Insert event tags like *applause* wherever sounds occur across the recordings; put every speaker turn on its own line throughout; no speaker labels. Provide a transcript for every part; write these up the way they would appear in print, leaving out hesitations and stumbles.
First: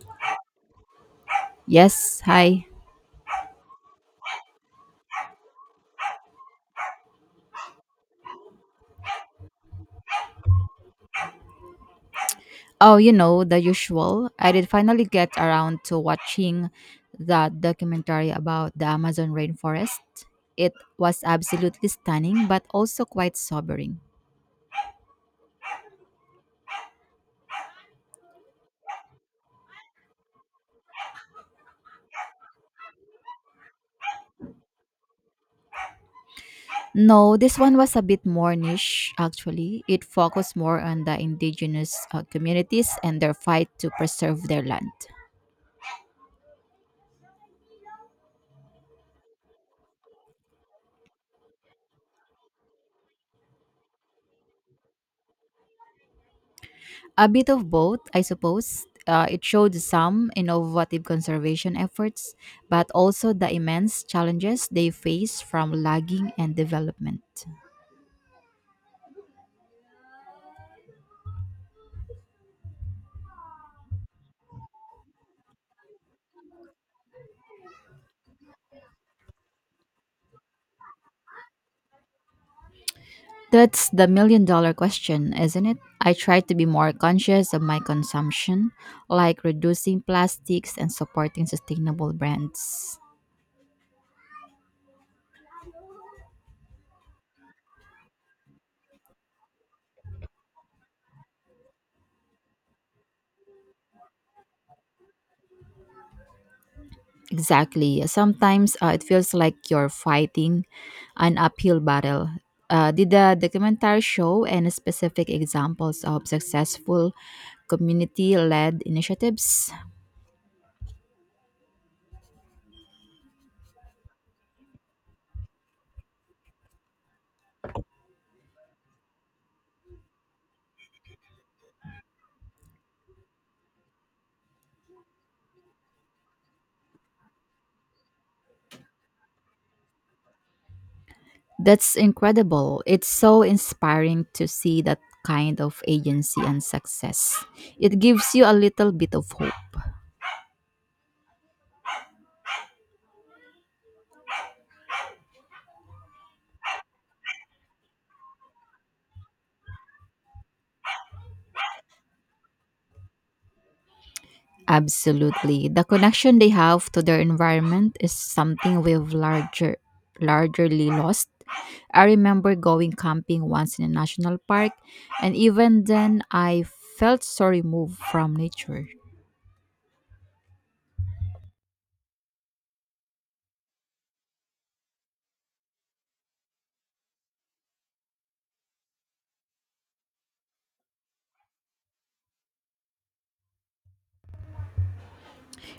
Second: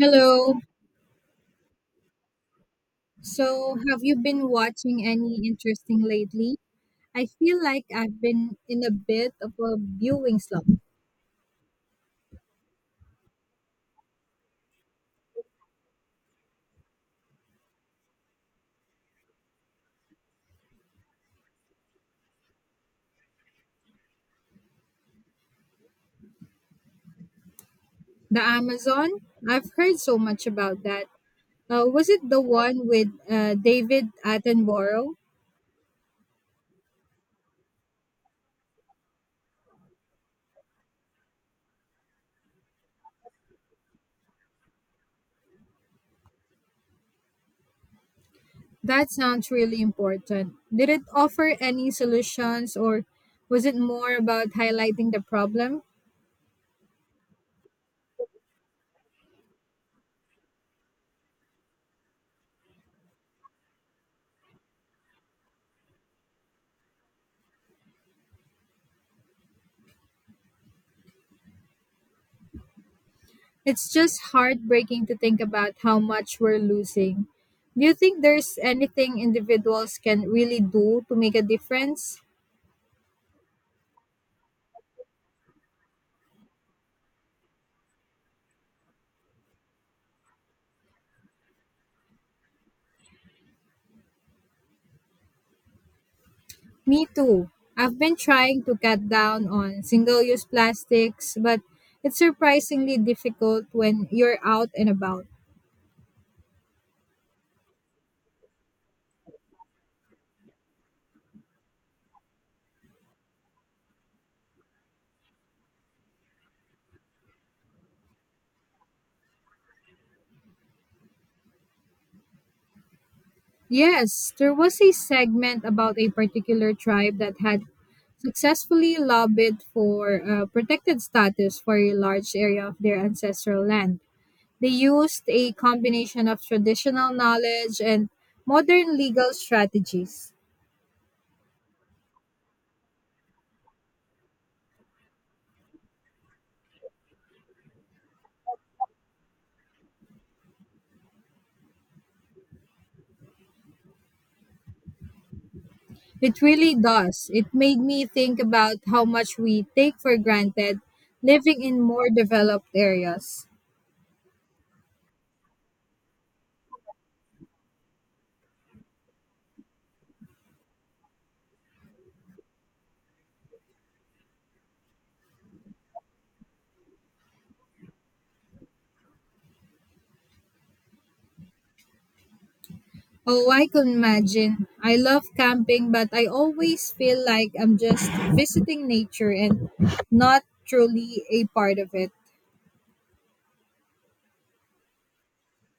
Hello.
Yes, hi.
So, have you been watching any interesting lately? I feel like I've been in a bit of a viewing slump.
Oh, you know, the usual. I did finally get around to watching that documentary about the Amazon rainforest. It was absolutely stunning, but also quite sobering.
The Amazon, I've heard so much about that. Was it the one with David Attenborough?
No, this one was a bit more niche, actually. It focused more on the indigenous communities and their fight to preserve their land.
That sounds really important. Did it offer any solutions or was it more about highlighting the problem?
A bit of both, I suppose. It showed some innovative conservation efforts, but also the immense challenges they face from logging and development.
It's just heartbreaking to think about how much we're losing. Do you think there's anything individuals can really do to make a difference?
That's the million dollar question, isn't it? I try to be more conscious of my consumption, like reducing plastics and supporting sustainable brands.
Me too. I've been trying to cut down on single use plastics, but it's surprisingly difficult when you're out and about.
Exactly. Sometimes it feels like you're fighting an uphill battle. Did the documentary show any specific examples of successful community led initiatives?
Yes, there was a segment about a particular tribe that had successfully lobbied for protected status for a large area of their ancestral land. They used a combination of traditional knowledge and modern legal strategies.
That's incredible. It's so inspiring to see that kind of agency and success. It gives you a little bit of hope.
It really does. It made me think about how much we take for granted living in more developed areas.
Absolutely. The connection they have to their environment is something we've larger largely lost. I remember going camping once in a national park and even then I felt so removed from nature.
Oh, I can imagine. I love camping, but I always feel like I'm just visiting nature and not truly a part of it.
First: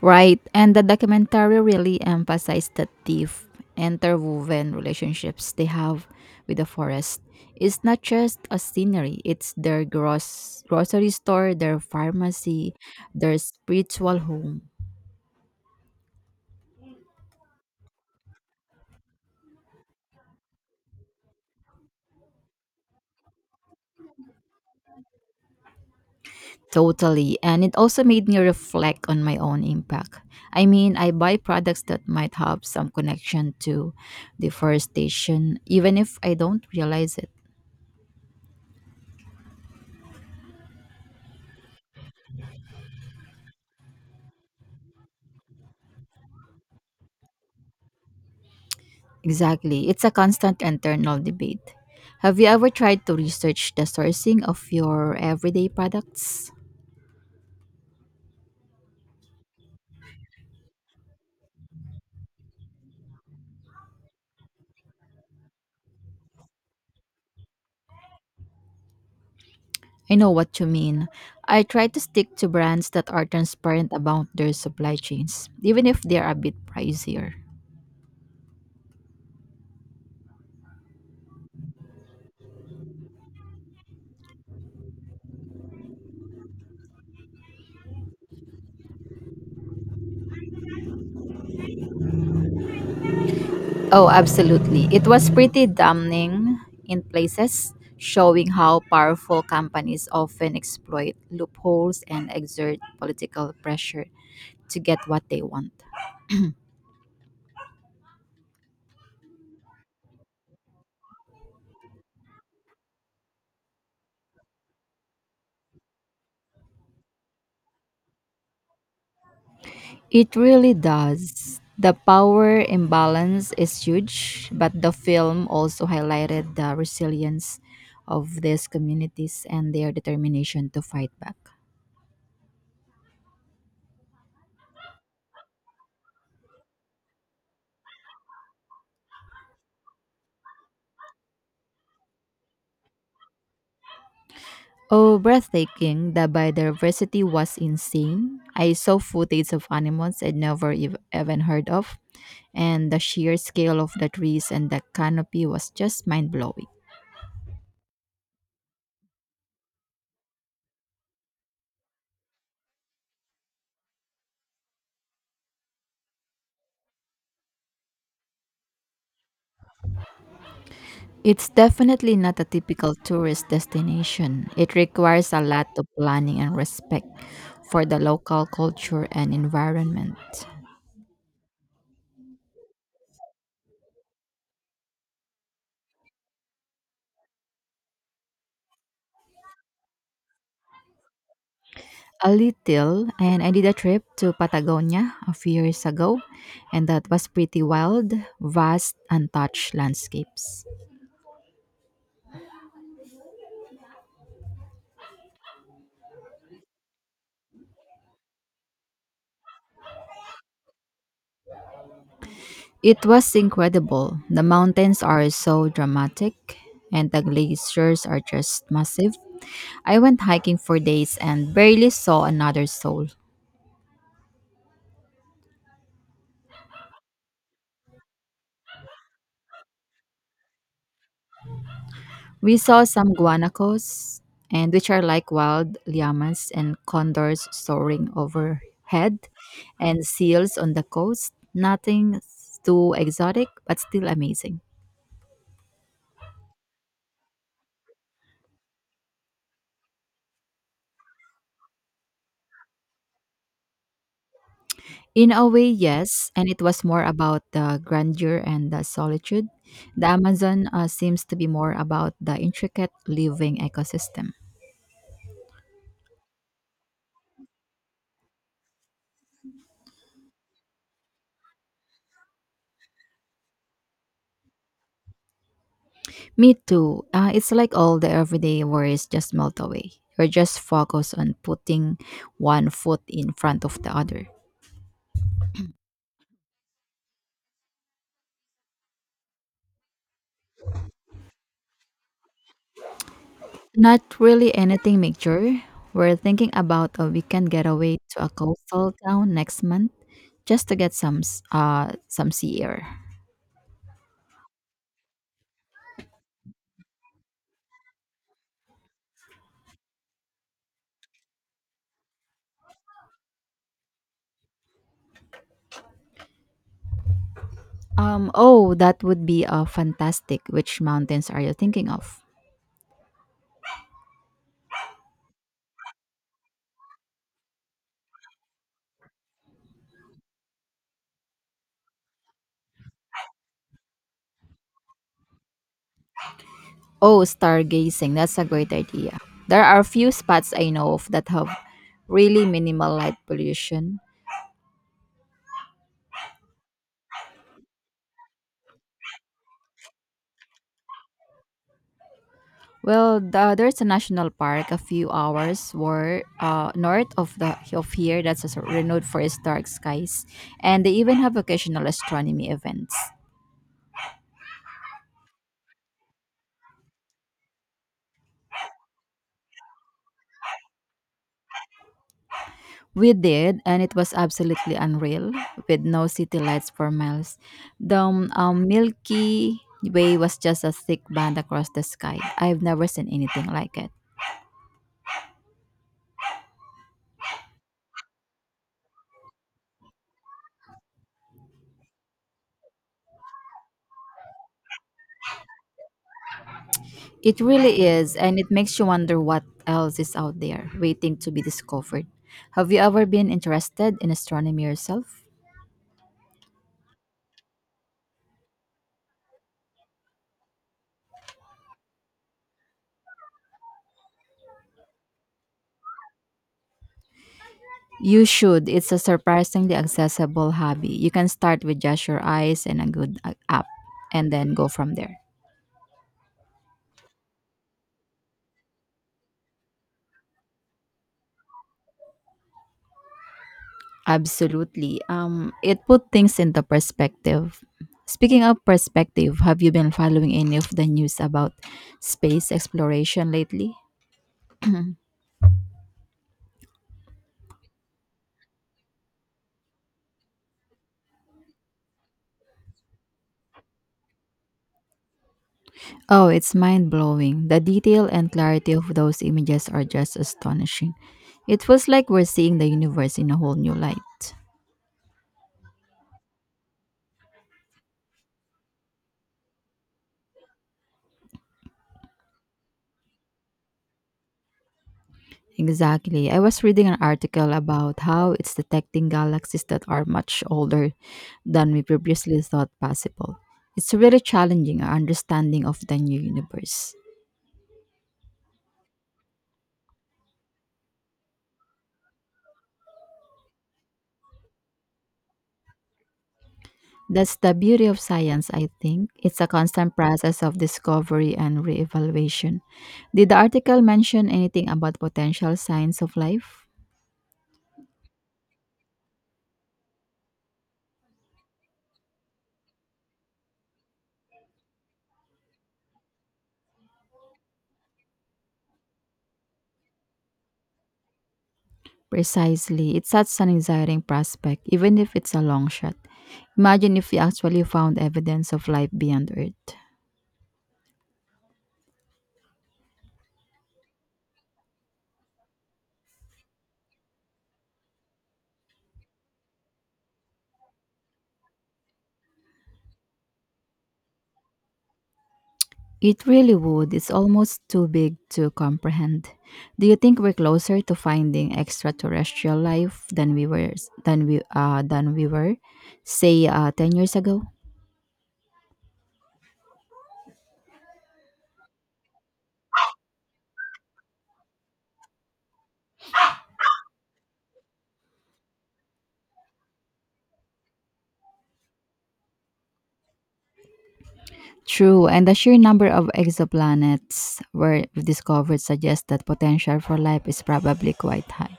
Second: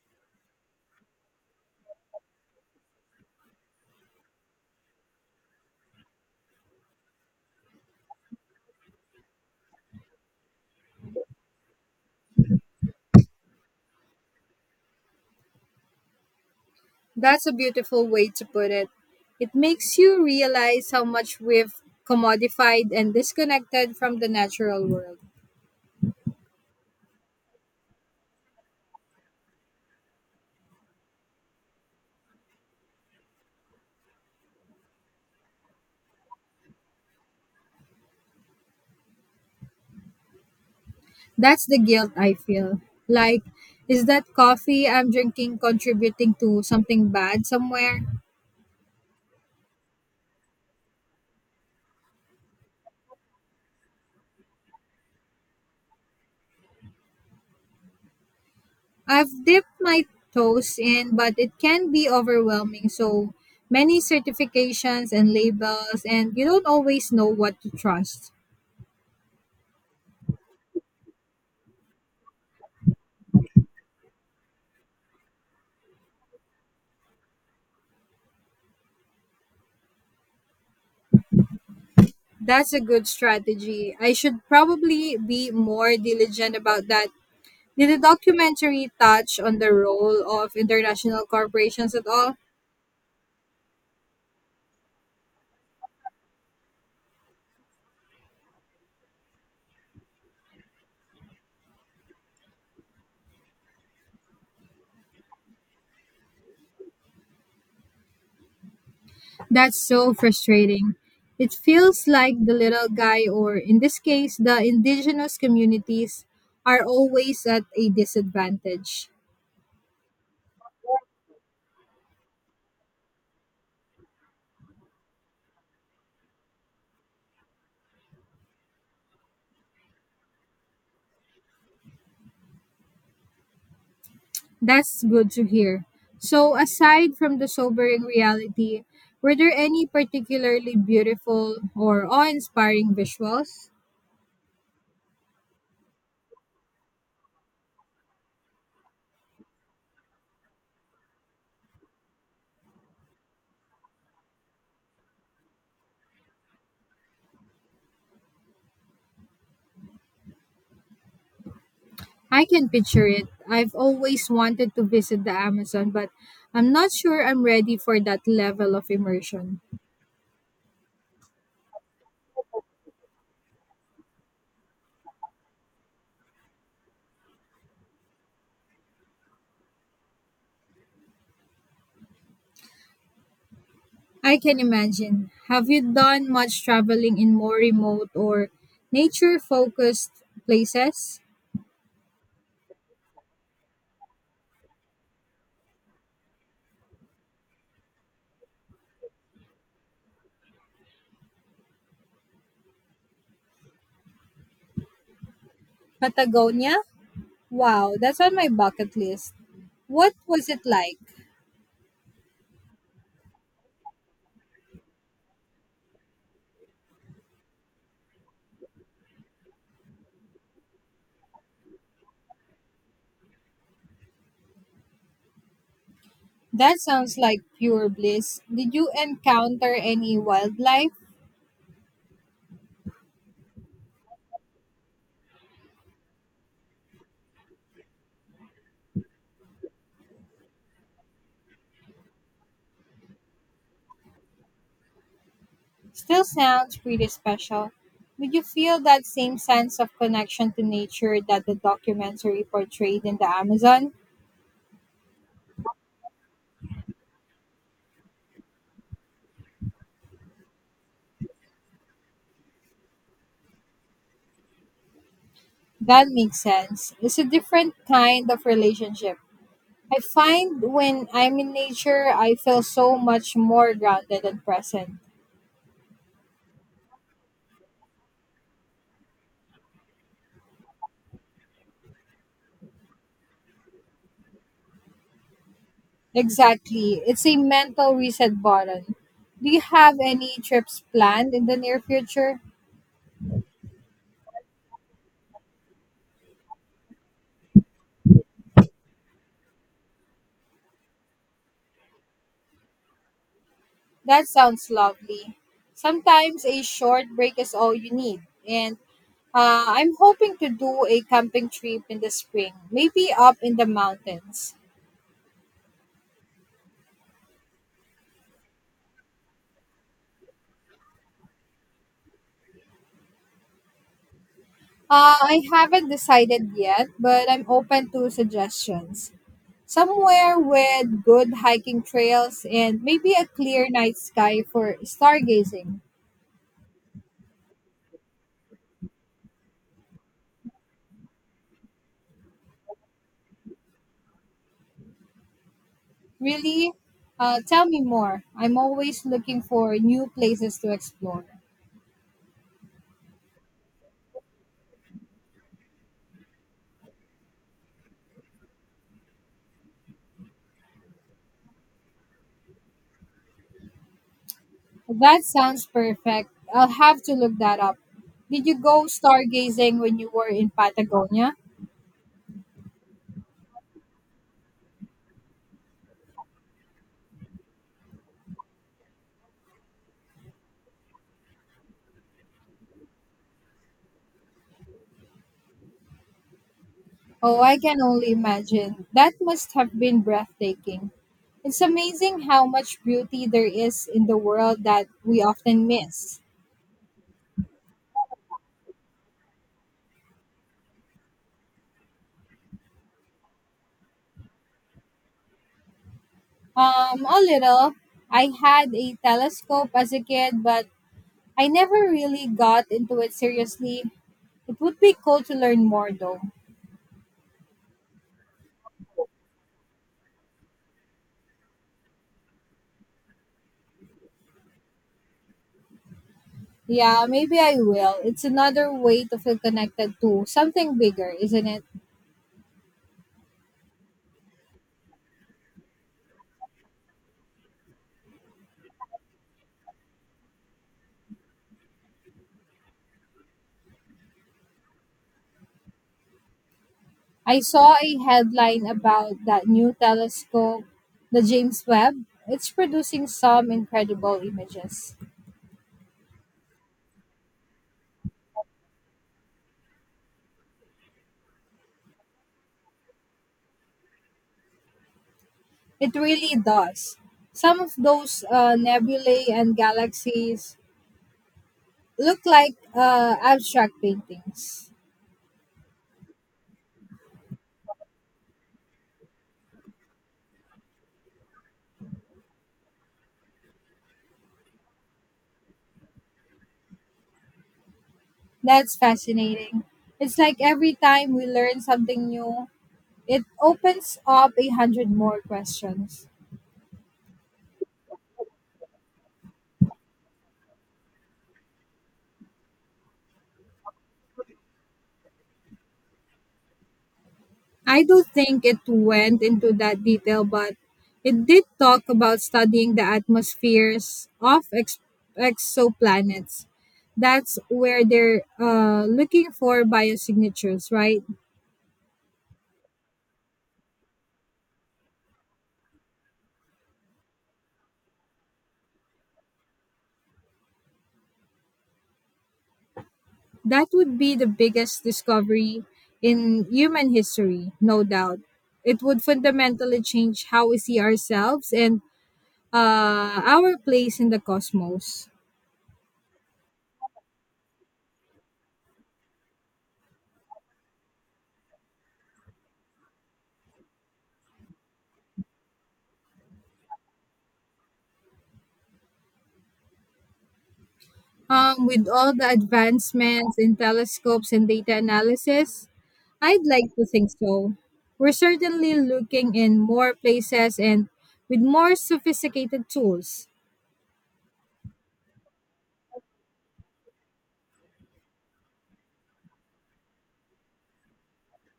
Right. And the documentary really emphasized the deep interwoven relationships they have with the forest. It's not just a scenery, it's their gross grocery store, their pharmacy, their spiritual home.
That's a beautiful way to put it. It makes you realize how much we've commodified and disconnected from the natural world.
Totally. And it also made me reflect on my own impact. I mean, I buy products that might have some connection to deforestation, even if I don't realize it.
That's the guilt I feel. Like, is that coffee I'm drinking contributing to something bad somewhere?
Exactly. It's a constant internal debate. Have you ever tried to research the sourcing of your everyday products?
I've dipped my toes in, but it can be overwhelming. So many certifications and labels, and you don't always know what to trust.
I know what you mean. I try to stick to brands that are transparent about their supply chains, even if they're a bit pricier.
That's a good strategy. I should probably be more diligent about that. Did the documentary touch on the role of international corporations at all?
Oh, absolutely. It was pretty damning in places, showing how powerful companies often exploit loopholes and exert political pressure to get what they want.
That's so frustrating. It feels like the little guy, or in this case, the indigenous communities, are always at a disadvantage.
It really does. The power imbalance is huge, but the film also highlighted the resilience of these communities and their determination to fight back.
That's good to hear. So, aside from the sobering reality, were there any particularly beautiful or awe inspiring visuals?
Oh, breathtaking. The biodiversity was insane. I saw footage of animals I'd never ev- even heard of, and the sheer scale of the trees and the canopy was just mind blowing.
I can picture it. I've always wanted to visit the Amazon, but I'm not sure I'm ready for that level of immersion.
It's definitely not a typical tourist destination. It requires a lot of planning and respect for the local culture and environment.
I can imagine. Have you done much traveling in more remote or nature focused places?
A little, and I did a trip to Patagonia a few years ago, and that was pretty wild, vast, untouched landscapes.
Patagonia? Wow, that's on my bucket list. What was it like?
It was incredible. The mountains are so dramatic, and the glaciers are just massive. I went hiking for days and barely saw another soul.
That sounds like pure bliss. Did you encounter any wildlife?
We saw some guanacos, and which are like wild llamas and condors soaring overhead, and seals on the coast. Nothing too exotic, but still amazing.
Still sounds pretty special. Did you feel that same sense of connection to nature that the documentary portrayed in the Amazon?
In a way, yes, and it was more about the grandeur and the solitude. The Amazon seems to be more about the intricate living ecosystem.
That makes sense. It's a different kind of relationship. I find when I'm in nature, I feel so much more grounded and present.
Me too. It's like all the everyday worries just melt away. You're just focused on putting one foot in front of the other.
Exactly. It's a mental reset button. Do you have any trips planned in the near future?
Not really anything major. We're thinking about a weekend getaway to a coastal town next month just to get some sea air.
That sounds lovely. Sometimes a short break is all you need. And I'm hoping to do a camping trip in the spring, maybe up in the mountains.
Oh, that would be fantastic. Which mountains are you thinking of?
I haven't decided yet, but I'm open to suggestions. Somewhere with good hiking trails and maybe a clear night sky for stargazing.
Oh, stargazing. That's a great idea. There are a few spots I know of that have really minimal light pollution.
Really? Tell me more. I'm always looking for new places to explore.
Well, there's a national park a few hours were north of here that's also renowned for its dark skies, and they even have occasional astronomy events.
That sounds perfect. I'll have to look that up. Did you go stargazing when you were in Patagonia?
We did, and it was absolutely unreal, with no city lights for miles. The Milky Way was just a thick band across the sky. I've never seen anything like it.
Oh, I can only imagine. That must have been breathtaking. It's amazing how much beauty there is in the world that we often miss.
It really is, and it makes you wonder what else is out there waiting to be discovered. Have you ever been interested in astronomy yourself?
A little. I had a telescope as a kid, but I never really got into it seriously. It would be cool to learn more, though.
You should. It's a surprisingly accessible hobby. You can start with just your eyes and a good app and then go from there.
Yeah, maybe I will. It's another way to feel connected to something bigger, isn't it?
Absolutely. It put things into perspective. Speaking of perspective, have you been following any of the news about space exploration lately? *clears throat*
I saw a headline about that new telescope, the James Webb. It's producing some incredible images.
Oh, it's mind blowing. The detail and clarity of those images are just astonishing. It was like we're seeing the universe in a whole new light.
It really does. Some of those nebulae and galaxies look like abstract paintings.
Exactly. I was reading an article about how it's detecting galaxies that are much older than we previously thought possible. It's really challenging our understanding of the new universe.
That's fascinating. It's like every time we learn something new, it opens up a hundred more questions.
That's the beauty of science, I think. It's a constant process of discovery and reevaluation. Did the article mention anything about potential signs of life?
I don't think it went into that detail, but it did talk about studying the atmospheres of exoplanets. That's where they're looking for biosignatures, right?
Precisely. It's such an exciting prospect, even if it's a long shot. Imagine if we actually found evidence of life beyond Earth.
That would be the biggest discovery in human history, no doubt. It would fundamentally change how we see ourselves and our place in the cosmos.
It really would. It's almost too big to comprehend. Do you think we're closer to finding extraterrestrial life than we were, say, 10 years ago?
With all the advancements in telescopes and data analysis, I'd like to think so. We're certainly looking in more places and with more sophisticated tools.
True, and the sheer number of exoplanets were discovered suggests that potential for life is probably quite high.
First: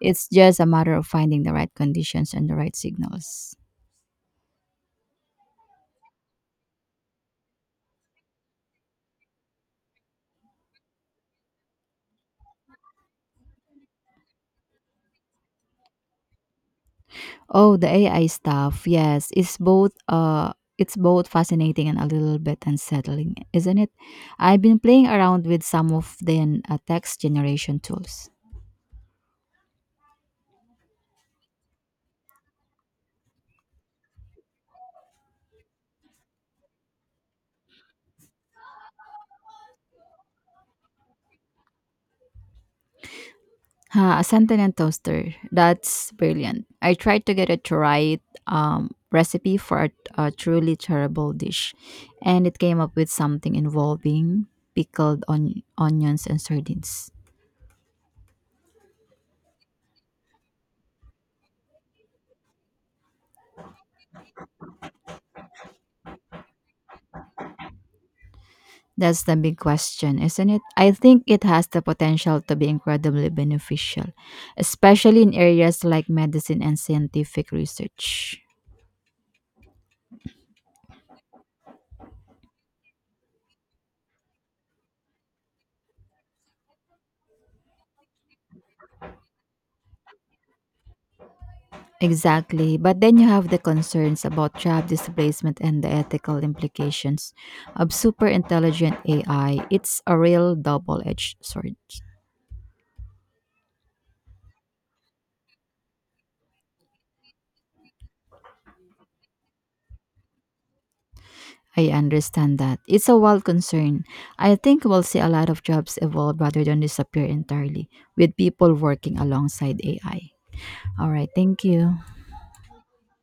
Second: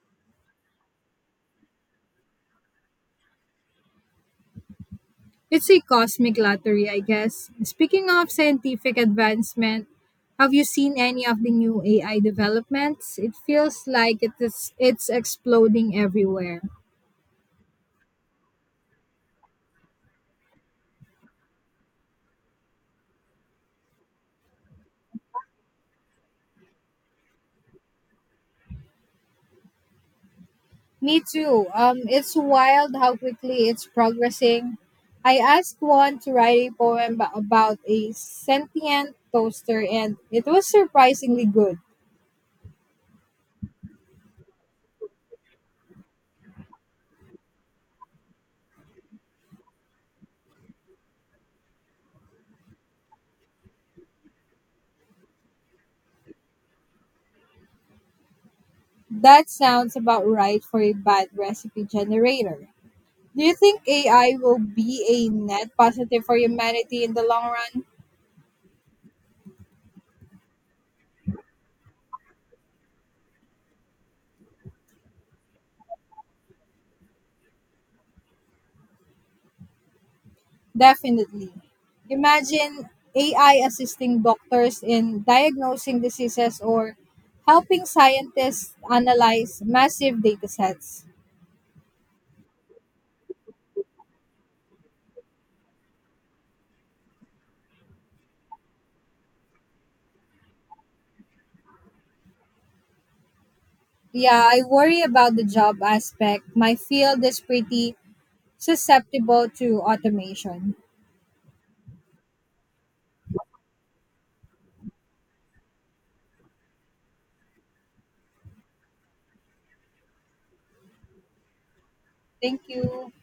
It's just a matter of finding the right conditions and the right signals.
It's a cosmic lottery, I guess. Speaking of scientific advancement, have you seen any of the new AI developments? It feels like it's exploding everywhere.
Oh, the AI stuff. Yes, it's both fascinating and a little bit unsettling, isn't it? I've been playing around with some of the text generation tools.
Me too. It's wild how quickly it's progressing. I asked one to write a poem about a sentient toaster, and it was surprisingly good.
Ha, a sentient toaster. That's brilliant. I tried to get it to write recipe for a truly terrible dish, and it came up with something involving pickled onions and sardines.
That sounds about right for a bad recipe generator. Do you think AI will be a net positive for humanity in the long run?
That's the big question, isn't it? I think it has the potential to be incredibly beneficial, especially in areas like medicine and scientific research.
Definitely. Imagine AI assisting doctors in diagnosing diseases or helping scientists analyze massive data sets.
Exactly. But then you have the concerns about job displacement and the ethical implications of super intelligent AI. It's a real double edged sword.
Yeah, I worry about the job aspect. My field is pretty susceptible to automation.
I understand that. It's a wild concern. I think we'll see a lot of jobs evolve rather than disappear entirely, with people working alongside AI. All right. Thank you.
Thank you.